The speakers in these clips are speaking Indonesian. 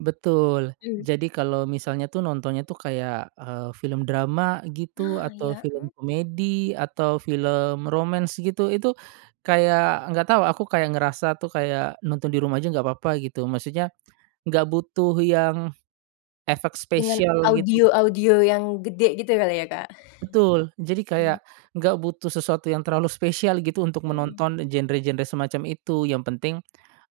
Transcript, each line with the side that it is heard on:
right: Betul,
left: Mmm.
right: jadi kalau misalnya tuh nontonnya tuh kayak, eee, film drama, gitu,
left: Ah,
right: atau
left: iya, eee.
right: film komedi, atau film romance, gitu, itu kayak nggak tahu aku, kayak ngerasa tuh, kayak nonton di rumah aja nggakpapa gitu, maksudnya nggak butuh yang, efek
left: Dengan
right: spesial, gitu.
left: audio-audio yang gede gitu kali ya, Kak?
right: Betul, jadi
left: Hmm.
right: kayak nggak butuh sesuatu yang terlalu spesial gitu untuk
left: Hmm.
right: menonton genre-genre semacam itu, yang penting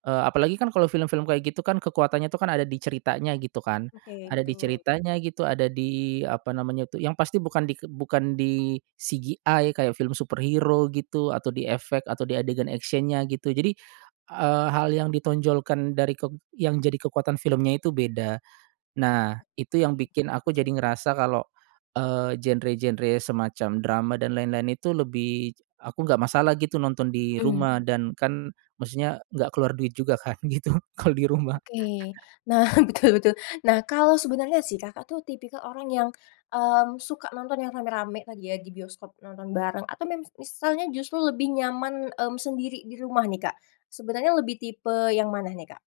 right: eee, apalagi kan kalau film-film kayak gitu kan kekuatannya tuh kan ada di ceritanya gitu kan
left: Oke,
right: ada di
left: betul.
right: ceritanya gitu, ada di, apa namanya itu yang pasti bukan di ke bukan di CGI kayak film superhero, gitu, atau di efek atau di adegan action-nya, gitu. Jadi, eee, hal yang ditonjolkan dari kek yang jadi kekuatan filmnya itu beda. Nah, itu yang
left: Mhm.
right: bikin aku
left: [unintelligible]
right: jadi ngerasa kalau, eee, genre-genre semacam drama dan lain-lain itu lebih, aku nggak masalah gitu nonton di
left: Mmm.
right: rumah dan kan, maksudnya nggak keluar duit juga kan, gitu, kalau di rumah.
left: Oke. Nah, betul betul. Nah, kalau sebenernya sih, Kakak, tuh tipikal orang yang, eee, suka nonton yang ramai-ramai tadi ya, di bioskop nonton bareng? Atau mem misalnya justru lebih nyaman, mmm, sendiri di rumah nih, Kak? Sebenarnya lebih tipe yang mana nih, Kak?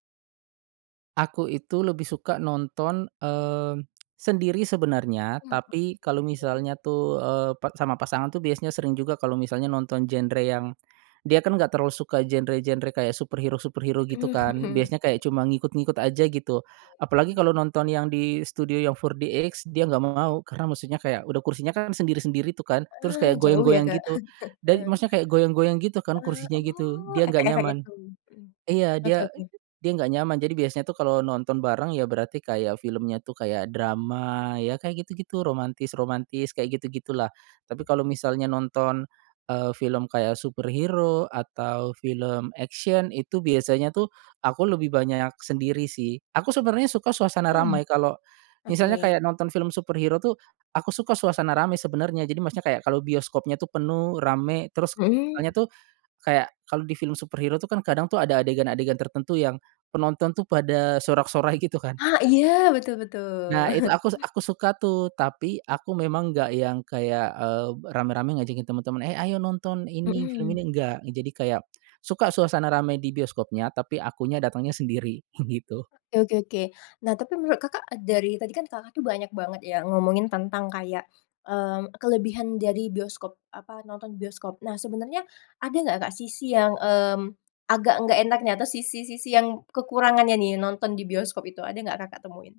right: Aku itu lebih suka nonton, eee, sendiri sebenarnya,
left: Mhm, ah
right: tapi kalau
left: betul.
right: misalnya tuh, eee, pa sama pasangan tuh biasanya sering juga kalau misalnya nonton genre yang dia kan enggak terlalu suka genre-genre kayak superhero-superhero gitu kan,
left: Mhm,
right: biasanya
left: oke.
right: kayak cuma ngikut-ngikut aja, gitu.
left: Ya
right: Apalagi
left: mhm.
right: kalau nonton yang di studio yang 4DX dia enggak mau, karena maksudnya kayak udah kursinya kan sendiri-sendiri tuh kan, terus
left: Ah,
right: kayak
left: jauh ya,
right: goyang-goyang
left: Kak?
right: gitu dan
left: Heeh.
right: maksudnya kayak goyang-goyang gitu kan
left: Ah,
right: kursinya, gitu.
left: oh,
right: Dia enggak
left: efek-efek
right: nyaman
left: itu, mhm.
right: Iya,
left: Oke
right: dia
left: oke.
right: dia enggak nyaman jadi biasanya tuh kalau nonton bareng ya berarti kayak filmnya tuh kayak drama, ya kayak gitu-gitu, romantis-romantis kayak gitu-gitu lah. Tapi kalau misalnya nonton, eee, film kayak superhero atau film action itu biasanya tuh, aku lebih banyak sendiri sih. Aku sebenarnya suka suasana
left: Mhm,
right: ramai kalau, misalnya
left: oke.
right: kayak nonton film superhero tuh, aku suka suasana ramai sebenernya, jadi maksudnya kayak kalau bioskopnya tuh penuh, ramai, terus
left: Mhm.
right: soalnya tuh kayak kalo di film superhero tuh kan kadang tuh ada adegan-adegan tertentu yang penonton tuh pada sorak-sorai gitu kan.
left: Ha iya! Betul betul.
right: Nah, itu aku aku suka tuh. Tapi aku memang enggak yang kayak, eee, ramai-ramai ngajakin temen-temen, "Eh ayo nonton ini, film
left: Mhm.
right: ini!" Enggak, nge jadi kayak, suka suasana ramai di bioskopnya tapi akunya datengnya sendiri, gitu.
left: Oke oke oke. Nah, tapi menurut, Kakak, dari tadi kan, Kakak, tuh banyak banget ya ngomongin tentang kayak, eee, kelebihan dari bioskop, apa nonton bioskop. Nah, sebenernya ada nggak, Kak, sisi yang, mmm, agak nggak enaknya atau sisi-sisi yang kekurangannya nih nonton di bioskop itu, ada nggak, Kakak, temuin?